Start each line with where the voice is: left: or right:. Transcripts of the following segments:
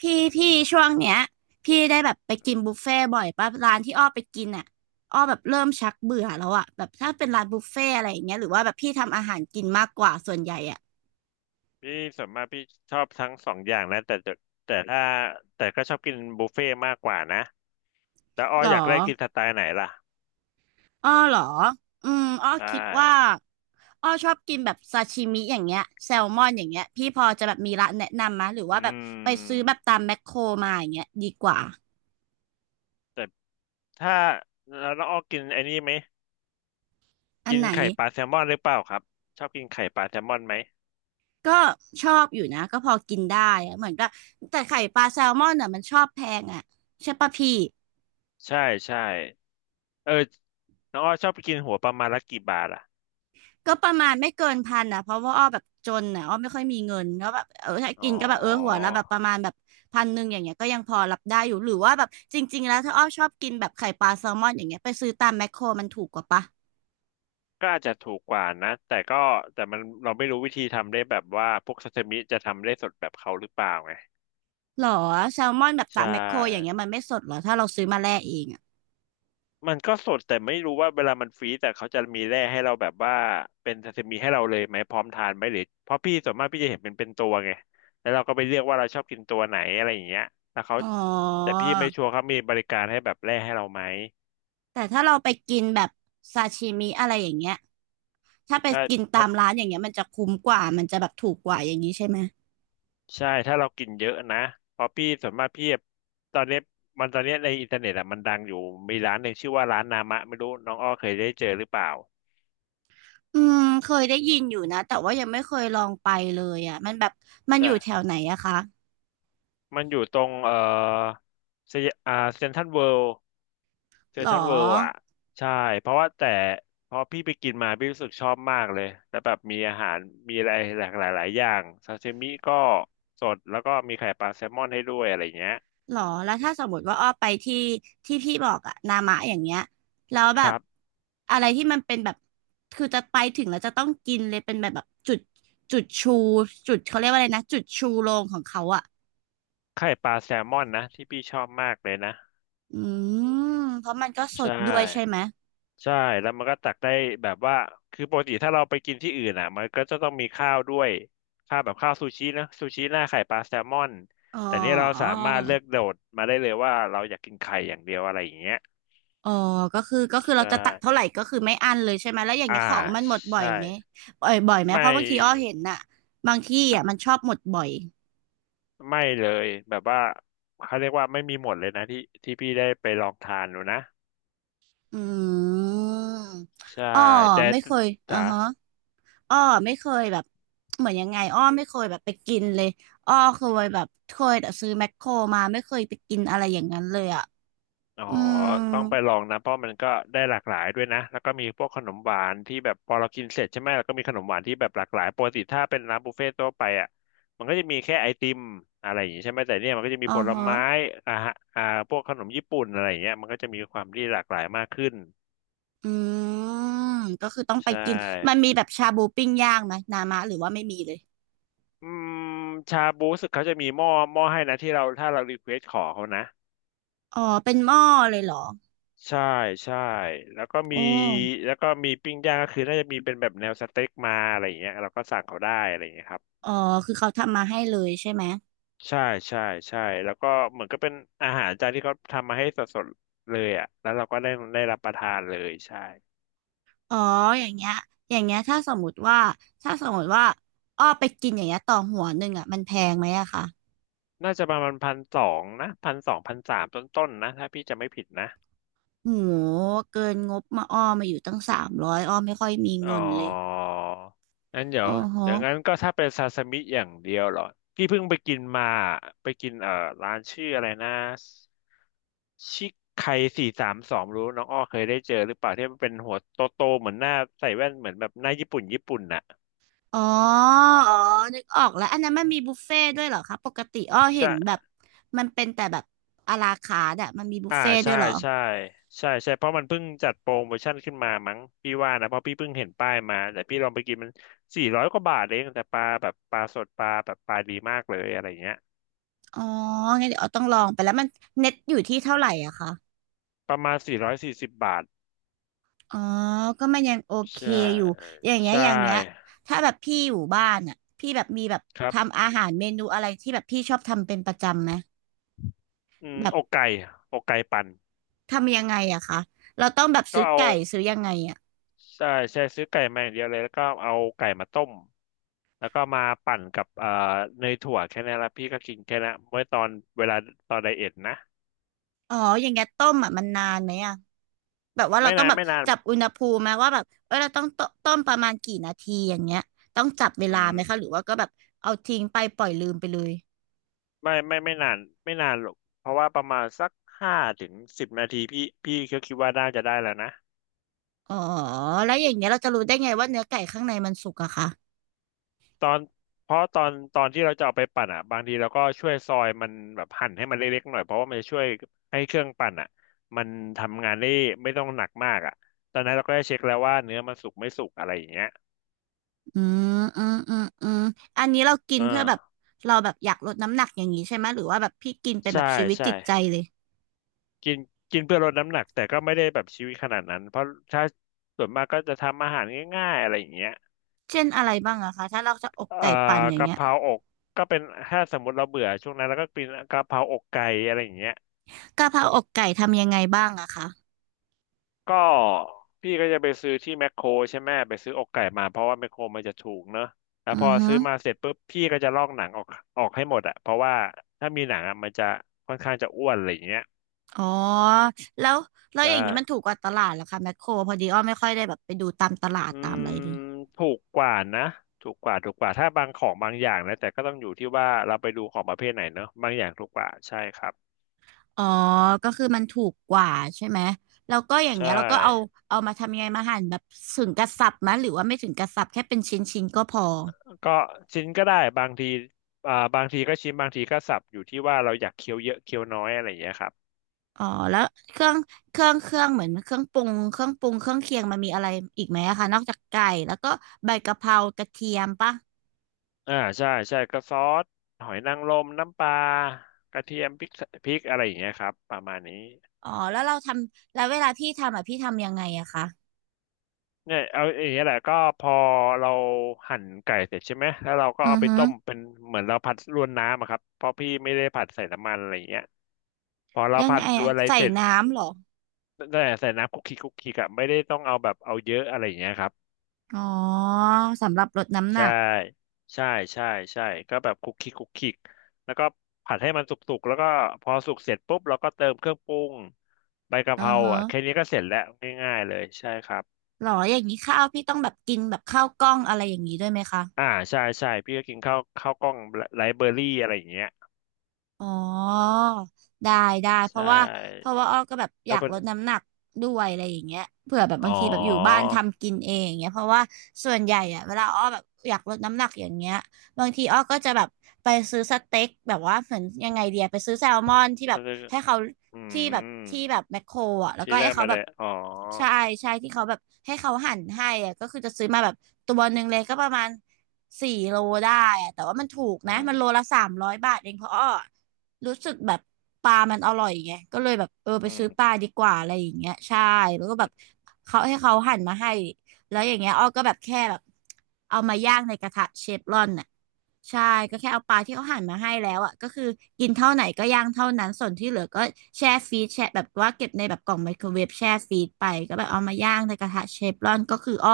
right: พี่พี่ช่วงเนี้ยพี่ได้แบบไปกินบุฟเฟ่บ่อยป่ะร้านที่อ้อไปกินอ่ะอ้อแบบเริ่มชักเบื่อแล้วอ่ะแบบถ้าเป็นร้านบุฟเฟ่อะไรอย่างเงี้ยหรือว่าแบบพี่ทำอาหารกินมากกว่าส่วนใหญ่อ่ะ
left: พี่ส่วนมากพี่ชอบทั้งสองอย่างนะแต่จะแต่ถ้าแต่ก็ชอบกินบุฟเฟ่ต์มากกว่านะแต่อ้อ
right: หรอ
left: อยากได้กินสไตล์ไหนล่ะ
right: อ้อหรออ้อ
left: ใช่
right: คิดว่าอ้อชอบกินแบบซาชิมิอย่างเงี้ยแซลมอนอย่างเงี้ยพี่พอจะแบบมีร้านแนะนำมะหรือว่าแบ
left: อื
right: บไปซื้อแบ
left: ม
right: บตามแมคโครมาอย่างเงี้ยดีกว่า
left: แต่ถ้าแล้วน้องอ้อกินไอ้นี่ไหม
right: อัน
left: กิน
right: ไหน
left: ไข่ปลาแซลมอนหรือเปล่าครับชอบกินไข่ปลาแซลมอนไหม
right: ก็ชอบอยู่นะก็พอกินได้อะเหมือนก็แต่ไข่ปลาแซลมอนอ่ะมันชอบแพงอ่ะใช่ปะพี่
left: ใช่ใช่เออน้องอ้อชอบไปกินหัวประมาณละกี่บาทอ่ะ
right: ก็ประมาณไม่เกินพันอ่ะเพราะว่าอ้อแบบจนอ่ะอ้อไม่ค่อยมีเงินแล้วแบบเออถ้ากิ
left: อ๋
right: น
left: อ
right: ก็แบบเออหัวละแบบประมาณแบบพันหนึ่งอย่างเงี้ยก็ยังพอรับได้อยู่หรือว่าแบบจริงๆแล้วถ้าอ้อชอบกินแบบไข่ปลาแซลมอนอย่างเงี้ยไปซื้อตามแมคโครมันถูกกว่าปะ
left: ก็อาจจะถูกกว่านะแต่มันเราไม่รู้วิธีทำได้แบบว่าพวกซาซิมิจะทำได้สดแบบเขาหรือเปล่าไง
right: หรอแซลมอนแบบ
left: ใช
right: ตามแมคโครอย่างเงี้ย
left: ่
right: มันไม่สดหรอถ้าเราซื้อมาแล่เองอ่ะ
left: มันก็สดแต่ไม่รู้ว่าเวลามันฟรีซแต่เขาจะมีแร่ให้เราแบบว่าเป็นซาซิมิให้เราเลยไหมพร้อมทานไหมหรือเพราะพี่ส่วนมากพี่จะเห็นเป็นตัวไงแล้วเราก็ไปเลือกว่าเราชอบกินตัวไหนอะไรอย่างเงี้ยแล้วเขา
right: อ๋อ
left: แต่พี่ไม่ชัวร์เขามีบริการให้แบบแร่ให้เราไหม
right: แต่ถ้าเราไปกินแบบซาชิมิอะไรอย่างเงี้ย ถ้าไป
left: ใช่
right: กิน
left: เพ
right: ตา
left: ราะ
right: มร้านอย่างเงี้ยมันจะคุ้มกว่ามันจะแบบถูกกว่าอย่างนี้ใช่ไหม
left: ใช่ถ้าเรากินเยอะนะเพราะพี่ส่วนมากพี่ตอนเนี้ยตอนเนี้ยในอินเทอร์เน็ตอะมันดังอยู่มีร้านหนึ่งชื่อว่าร้านนามะไม่รู้น้องอ้อเคยได้เจอหรือเปล่า
right: อืมเคยได้ยินอยู่นะแต่ว่ายังไม่เคยลองไปเลยอ่ะมันแบบมันอ
left: ใช่
right: ยู่แถวไหนอะคะ
left: มันอยู่ตรงเอ่อเซอ่าเซ็นทรัลเวิลด์ เซ
right: หร
left: น
right: อ
left: ทรัลเวิลด์อ่ะใช่เพราะว่าแต่พอพี่ไปกินมาพี่รู้สึกชอบมากเลยแล้วแบบมีอาหารมีอะไรหลากหลายหลายอย่างซาชิมิก็สดแล้วก็มีไข่ปลาแซลมอนให้ด้วยอะไรเงี้ย
right: หรอแล้วถ้าสมมติว่าอ้อไปที่ที่พี่บอกอะนามะอย่างเงี้ยแล้ว
left: ค
right: แบบ
left: รับ
right: อะไรที่มันเป็นแบบคือจะไปถึงแล้วจะต้องกินเลยเป็นแบบแบบจุดจุดชูจุดเขาเรียกว่าอะไรนะจุดชูโรงของเขาอะ
left: ไข่ปลาแซลมอนนะที่พี่ชอบมากเลยนะ
right: อืเพราะมันก็ส
left: ใช่
right: ดด้วยใช่ไหม
left: ใช่แล้วมันก็ตักได้แบบว่าคือปกติถ้าเราไปกินที่อื่นอ่ะมันก็จะต้องมีข้าวด้วยข้าวแบบข้าวซูชินะซูชิหน้าไข่ปลาแซลมอน
right: อ๋
left: แต่เนี่ยเราสา
right: อ
left: มารถเลือกโดดมาได้เลยว่าเราอยากกินไข่อย่างเดียวอะไรอย่างเงี้ย
right: อ๋อก็คือก็คือ
left: ใช
right: เราจะตัดเท่า
left: ่
right: ไหร่ก็คือไม่อั้นเลยใช่ไหมแล้วอย่าง
left: อ่า
right: เงี้ยของมันหมดบ่อย
left: ใช่
right: ไหมบ่อยบ่อยไหม
left: ไม่
right: เพราะบางทีอ้อเห็นน่ะบางที่อ่ะมันชอบหมดบ่อย
left: ไม่เลยแบบว่าเขาเรียกว่าไม่มีหมดเลยนะที่พี่ได้ไปลองทานดูนะ
right: อืม
left: ใช่
right: อ้อ
left: แต่
right: ไม่เคยอ่า
left: จ๋า
right: ฮะอ้อไม่เคยแบบเหมือนยังไงอ้อไม่เคยแบบไปกินเลยอ้อเคยแบบเคยแต่ซื้อแมคโครมาไม่เคยไปกินอะไรอย่างนั้นเลยอ่ะ
left: อ๋อ
right: อืม
left: ต้องไปลองนะเพราะมันก็ได้หลากหลายด้วยนะแล้วก็มีพวกขนมหวานที่แบบพอเรากินเสร็จใช่ไหมแล้วก็มีขนมหวานที่แบบหลากหลายปกติถ้าเป็นร้านบุฟเฟ่ต์ทั่วไปอ่ะมันก็จะมีแค่ไอติมอะไรอย่างงี้ใช่ไหมแต่เนี่ยมันก็จะมี
right: อ๋อ
left: ผล
right: ฮะ
left: ไม้อ่าฮะอ่าพวกขนมญี่ปุ่นอะไรอย่างเงี้ยมันก็จะมีความที่หลากหลายมากขึ้น
right: อืมก็คือต้องไป
left: ใช่
right: กินมันมีแบบชาบูปิ้งย่างไหมนามะหรือว่าไม่มีเลย
left: อืมชาบูรู้สึกเขาจะมีหม้อให้นะที่เราถ้าเรารีเควสขอเขานะ
right: อ๋อเป็นหม้อเลยเหรอ
left: ใช่ใช่แล้วก็
right: โอ
left: มี
right: ้
left: แล้วก็มีปิ้งย่างก็คือน่าจะมีเป็นแบบแนวสเต็กมาอะไรอย่างเงี้ยเราก็สั่งเขาได้อะไรอย่างเงี้ยครับ
right: อ๋อ คือเขาทำมาให้เลยใช่ไหม
left: ใช่ใช่ใช่แล้วก็เหมือนก็เป็นอาหารจานที่เขาทำมาให้สดๆเลยอ่ะแล้วเราก็ได้รับประทานเลยใช่
right: อ๋ออย่างเงี้ยอย่างเงี้ยถ้าสมมติว่า ถ้าสมมติว่าอ้อไปกินอย่างเงี้ยต่อหัวหนึ่งอ่ะมันแพงไหมอะคะ
left: น่าจะประมาณพันสองนะพันสอง1,300ต้นๆนะถ้าพี่จะไม่ผิดนะ
right: โหเกินงบมาอ้อมาอยู่ตั้งสามร้อยอ้อไม่ค่อยมี
left: อ๋อ
right: เงินเลย
left: งั้นเดี๋ย
right: อ๋อ
left: ว
right: ฮะ
left: อย่างนั้นก็ถ้าเป็นซาซิมิอย่างเดียวเหรอพี่เพิ่งไปกินมา ไปกินร้านชื่ออะไรนะชิคไคสี่สามสองรู้น้องอ้อเคยได้เจอหรือเปล่าที่มันเป็นหัวโตโตเหมือนหน้าใส่แว่นเหมือนแบบหน้าญี่ปุ่นน่ะ
right: อ๋อ อ๋อนึกออกแล้วอันนั้นมันมีบุฟเฟ่ต์ด้วยเหรอคะปกติอ้อเห็นแบ
left: ใช่
right: บมันเป็นแต่แบบอะลาคาร์ทอะมันมีบุฟ
left: อ่า
right: เฟ่ต์ด้ว
left: ใช่
right: ยเหรอ
left: ใช่ใช่ ใช่เพราะมันเพิ่งจัดโปรโมชั่นขึ้นมามั้ง พี่ว่านะเพราะพี่เพิ่งเห็นป้ายมาแต่พี่ลองไปกินมันสี่ร้อยกว่าบาทเองแต่ปลาแบบปลาสดปลาแบบปลาดีมากเลยอะไรเงี้ย
right: อ๋องั้นเดี๋ยวอ้อต้องลองไปแล้วมันเน็ตอยู่ที่เท่าไหร่อะคะ
left: ประมาณ440 บาท
right: อ๋อก็มันยังโอเค
left: ใช่
right: อยู่ อย่างเงี้ย
left: ใช
right: อย่างเงี้ย
left: ่
right: ถ้าแบบพี่อยู่บ้านอ่ะพี่แบบมีแบบ
left: ครับ
right: ทำอาหารเมนูอะไรที่แบบพี่ชอบทำเป็นประจำไหม
left: อืม
right: แบบ
left: อกไก่อกไก่ปั่น
right: ทำยังไงอะคะเราต้องแบบ
left: ก็
right: ซื้อ
left: เอา
right: ไก่ซื้อยังไงอะ
left: ใช่ใช่ซื้อไก่มาอย่างเดียวเลยแล้วก็เอาไก่มาต้มแล้วก็มาปั่นกับเนยถั่วแค่นั้นละพี่ก็กินแค่นั้นเมื่อตอนเวลาตอนไดเอทนะ
right: อ๋ออย่างเงี้ยต้มอะมันนานไหมอะแบบว่าเรา
left: ไม่
right: ต้อง
left: นาน
right: แบบ
left: ไม่นาน
right: จับอุณหภูมิไหมว่าแบบเออเราต้องต้ประมาณกี่นาทีอย่างเงี้ยต้องจับเว
left: อื
right: ลาไหม
left: ม
right: คะหรือว่าก็แบบเอาทิ้งไปปล่อยลืมไปเลย
left: ไม่นานไม่นานหรอกเพราะว่าประมาณสัก5ถึง10 นาทีพี่ก็คิดว่าน่าจะได้แล้วนะ
right: อ๋อแล้วอย่างเงี้ยเราจะรู้ได้ไงว่าเนื้อไก่ข้างในมันสุกอะคะ
left: ตอนเพราะตอนที่เราจะเอาไปปั่นอ่ะบางทีเราก็ช่วยซอยมันแบบหั่นให้มันเล็กๆหน่อยเพราะว่ามันจะช่วยให้เครื่องปั่นอ่ะมันทำงานได้ไม่ต้องหนักมากอ่ะตอนนั้นเราก็ได้เช็คแล้วว่าเนื้อมันสุกไม่สุกอะไรอย่างเงี้ย
right: อือืมอันนี้เรากิน
left: อ่
right: เพื่อแบบ
left: า
right: เราแบบอยากลดน้ำหนักอย่างนี้ใช่ไหมหรือว่าแบบพี่กินเป็นแบ
left: ใช่
right: บชีวิต
left: ใช่
right: จิตใจเลย
left: กินกินเพื่อลดน้ำหนักแต่ก็ไม่ได้แบบชีวิตขนาดนั้นเพราะถ้าส่วนมากก็จะทำอาหารง่ายๆอะไรอย่างเงี้ย
right: เช่นอะไรบ้างอะคะถ้าเราจะอก
left: เอ่อ
right: ไก่ปั่นอย่าง
left: กะ
right: เงี้ย
left: เพราอกก็เป็นถ้าสมมติเราเบื่อช่วงนั้นเราก็กินกะเพราอกไก่อะไรอย่างเงี้ย
right: กะเพราอกไก่ทำยังไงบ้างอะคะ
left: ก็พี่ก็จะไปซื้อที่แมคโครใช่ไหมไปซื้ออกไก่มาเพราะว่าแมคโครมันจะถูกเนอะแล้ว
right: อื
left: พ
right: อ
left: อ
right: ฮึ
left: ซื้อมาเสร็จปุ๊บพี่ก็จะลอกหนังออกออกให้หมดอะเพราะว่าถ้ามีหนังอะมันจะค่อนข้างจะอ้วนอะไรอย่างเงี้ย
right: อ๋อแล้วแล้ว
left: ใช่
right: อย่างนี้มันถูกกว่าตลาดเหรอคะแมคโครพอดีอ้อไม่ค่อยได้แบบไปดูตามตลาด
left: อื
right: ตามอะ
left: ม
right: ไรเลย
left: ถูกกว่านะถูกกว่าถูกกว่าถ้าบางของบางอย่างนะแต่ก็ต้องอยู่ที่ว่าเราไปดูของประเภทไหนเนอะบางอย่างถูกกว่าใช่ครับ
right: อ๋อก็คือมันถูกกว่าใช่ไหมแล้วก็อย่าง
left: ใช่
right: เงี้ยเราก็เอาเอามาทำยังไงมาหั่นแบบถึงกระสับไหมหรือว่าไม่ถึงกระสับแค่เป็นชิ้นๆก็พอ
left: ก็ชิ้นก็ได้บางทีบางทีก็ชิ้นบางทีก็สับอยู่ที่ว่าเราอยากเคี้ยวเยอะเคี้ยวน้อยอะไรอย่างเงี้ยครับ
right: อ๋อแล้วเครื่องเครื่องเหมือนเครื่องปรุงเครื่องเคียงมันมีอะไรอีกไหมอะคะนอกจากไก่แล้วก็ใบกะเพรากระเทียมปะ
left: ใช่ใช่ก็ซอสหอยนางรมน้ำปลากระเทียมพริกพริกอะไรอย่างเงี้ยครับประมาณนี้
right: อ๋อแล้วเราทำแล้วเวลาพี่ทำอ่ะพี่ทำยังไงอะคะ
left: เนี่ยเอาอย่างเงี้ยแหละก็พอเราหั่นไก่เสร็จใช่ไหมแล้วเราก็
right: อื
left: เอา
right: อ
left: ไป
right: ฮึ
left: ต้มเป็นเหมือนเราผัดรวนน้ำอะครับเพราะพี่ไม่ได้ผัดใส่น้ำมันอะไรอย่างเงี้ยพอเรา
right: ยัง
left: ผั
right: ไง
left: ดรว
right: อะ
left: นอะไร
right: ใส่
left: เสร็จ
right: น้ำเหรอ
left: แต่ใส่น้ำคุกคิกคุกคิกอะไม่ได้ต้องเอาแบบเอาเยอะอะไรอย่างเงี้ยครับ
right: อ๋อสำหรับลดน้ำห
left: ใช่
right: นัก
left: ใช่ใช่ใช่ก็แบบคลุกคลิกคลุกคลิกแล้วก็ผัดให้มันสุกๆแล้วก็พอสุกเสร็จปุ๊บเราก็เติมเครื่องปรุงใบกะ
right: อื
left: เพ
right: อ
left: รา
right: ฮะ
left: อ่ะแค่นี้ก็เสร็จแล้วง่ายๆเลยใช่ครับ
right: หรออย่างนี้ข้าวพี่ต้องแบบกินแบบข้าวกล้องอะไรอย่างนี้ด้วยไหมคะ
left: อ่าใช่ใช่พี่ก็กินข้าวข้าวกล้องไลฟ์เบอรี่อะไรอย่างเงี้ย
right: อ๋อได้ได้เพ
left: ใช่
right: ราะว่าอ้อก็แบบอ
left: แล้
right: ยา
left: ว
right: ก
left: เป็น
right: ลดน้ำหนักด้วยอะไรอย่างเงี้ยเผื่อแบบบา
left: อ๋อ
right: งทีแบบอยู่บ้านทำกินเองอย่างเงี้ยเพราะว่าส่วนใหญ่อะเวลาอ้อแบบอยากลดน้ำหนักอย่างเงี้ยบางทีอ้อก็จะแบบไปซื้อสเต็กแบบว่าเหมือนยังไงเดียไปซื้อแซลมอนที่แบ
left: ต้อ
right: บ
left: งเรียก
right: ให้เขา
left: อื
right: ที่แบบ
left: ม
right: แมคโครอะแล้ว
left: ที่
right: ก็
left: แร
right: ให้
left: ก
right: เขา
left: มา
right: แบ
left: เล
right: บ
left: ยอ๋อ
right: ใช่ใช่ที่เขาแบบให้เขาหั่นให้อะก็คือจะซื้อมาแบบตัวหนึ่งเลยก็ประมาณสี่โลได้อะแต่ว่ามันถูก
left: อื
right: นะ
left: ม
right: มันโลละ300 บาทเองเพราะอ้อ รู้สึกแบบปลามันอร่อยไงก็เลยแบบเออไป
left: อื
right: ซื้
left: ม
right: อปลาดีกว่าอะไรอย่างเงี้ยใช่แล้วก็แบบเขาให้เขาหั่นมาให้แล้วอย่างเงี้ยอ้อก็แบบแค่แบบเอามาย่างในกระทะเชฟรอนน่ะใช่ก็แค่เอาปลาที่เขาหั่นมาให้แล้วอ่ะก็คือกินเท่าไหนก็ย่างเท่านั้นส่วนที่เหลือก็แช่ฟรีซแช่แบบว่าเก็บในแบบกล่องไมโครเวฟแช่ฟรีซไปก็แบบเอามาย่างในกระทะเชฟรอนก็คืออ้อ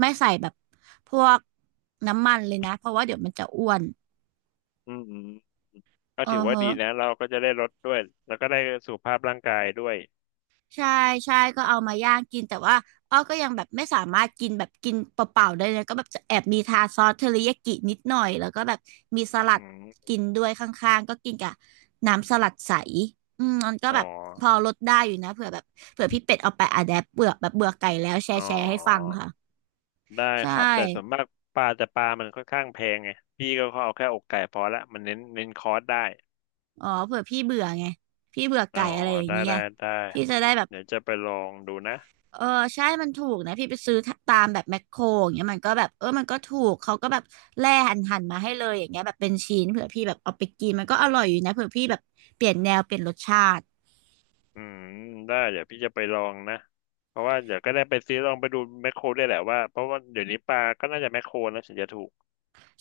right: ไม่ใส่แบบพวกน้ำมันเลยนะเพราะว่าเดี๋ยวมันจะอ้วน
left: อืมอืมก็
right: เออ
left: ถือว่า
right: เฮะ
left: ดีนะเราก็จะได้ลดด้วยแล้วก็ได้สุขภาพร่างกายด้วย
right: ใช่ใช่ก็เอามาย่างกินแต่ว่าอ้อก็ยังแบบไม่สามารถกินแบบกินเปล่าๆได้เลยก็แบบจะแอบมีทาซอสเทอริยากินิดหน่อยแล้วก็แบบมีสลั
left: อื
right: ด
left: ม
right: กินด้วยข้างๆก็กินกับน้ำสลัดใสอืมมันก็
left: อ๋อ
right: แบบพอลดได้อยู่นะเผื่อแบบเผื่อพี่เป็ดเอาไปอะแดปเบื่อแบบเบื่อไก่แล้วแช
left: อ๋
right: ร์
left: อ
right: แชร์ให้ฟังค่ะ
left: ได้
right: ใช
left: ครับแต่ส่วน
right: ่
left: มากปลาแต่ปลามันค่อนข้างแพงไงพี่ก็เอาแค่อกไก่พอละมันเน้นคอร์สได้
right: อ๋อเผื่อพี่เบื่อไงพี่เบื่อ
left: อ๋อ
right: ไก่อะไรอย่าง
left: ได้
right: เงี้ย
left: ได้ได้
right: พี่จะได้แบบ
left: เดี๋ยวจะไปลองดูนะ
right: เออใช่มันถูกนะพี่ไปซื้อตามแบบแมคโครอย่างเงี้ยมันก็แบบเออมันก็ถูกเขาก็แบบแล่หั่นมาให้เลยอย่างเงี้ยแบบเป็นชิ้นเผื่อพี่แบบเอาไปกินมันก็อร่อยอยู่นะเผื่อพี่แบบเปลี่ยนแนวเปลี่ยนรสชาติ
left: อืมได้เดี๋ยวพี่จะไปลองนะเพราะว่าเดี๋ยวก็ได้ไปซื้อลองไปดูแมคโครได้วยแหละว่าเพราะว่าเดี๋ยวนี้ปลาก็น่าจะแมคโครนะถึงจะถูก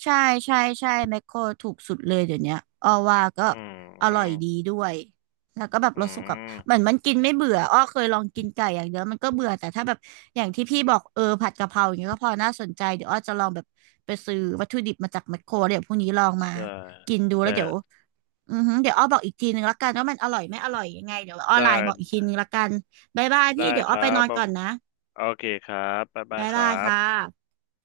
right: ใช่ใช่ใช่แมคโครถูกสุดเลยเดี๋ยวเนี้ยอ้อว่าก็
left: อืม
right: อ
left: อื
right: ร่อย
left: ม
right: ดีด้วยแล้วก็แบบ
left: อื
right: รสสุกับเหมือน
left: ม
right: มันกินไม่เบื่ออ้อเคยลองกินไก่อย่างเดียวมันก็เบื่อแต่ถ้าแบบอย่างที่พี่บอกเออผัดกะเพราอย่างเงี้ยก็พอน่าสนใจเดี๋ยวอ้อจะลองแบบไปซื้อวัตถุดิบมาจากแมคโครเดี๋ยวพรุ่งนี้ลองมา
left: ใช่
right: กินดูแล้
left: แต่
right: วเดี๋ยว อือหือเดี๋ยวอ้อบอกอีกทีนึงละกันว่ามันอร่อยไม่อร่อยยังไงเดี๋ยวอ้อไล
left: ได้
right: น์บอกอีกทีนึงละกันบ๊ายบาย
left: ได้
right: พี่เดี๋ยว
left: ค
right: อ้อ
left: รั
right: ไปน
left: บ
right: อนก่อนนะ
left: โอเคครับบ๊ายบา
right: บ๊า
left: ย
right: ย
left: ค
right: บา
left: รั
right: ยค่ะ
left: บ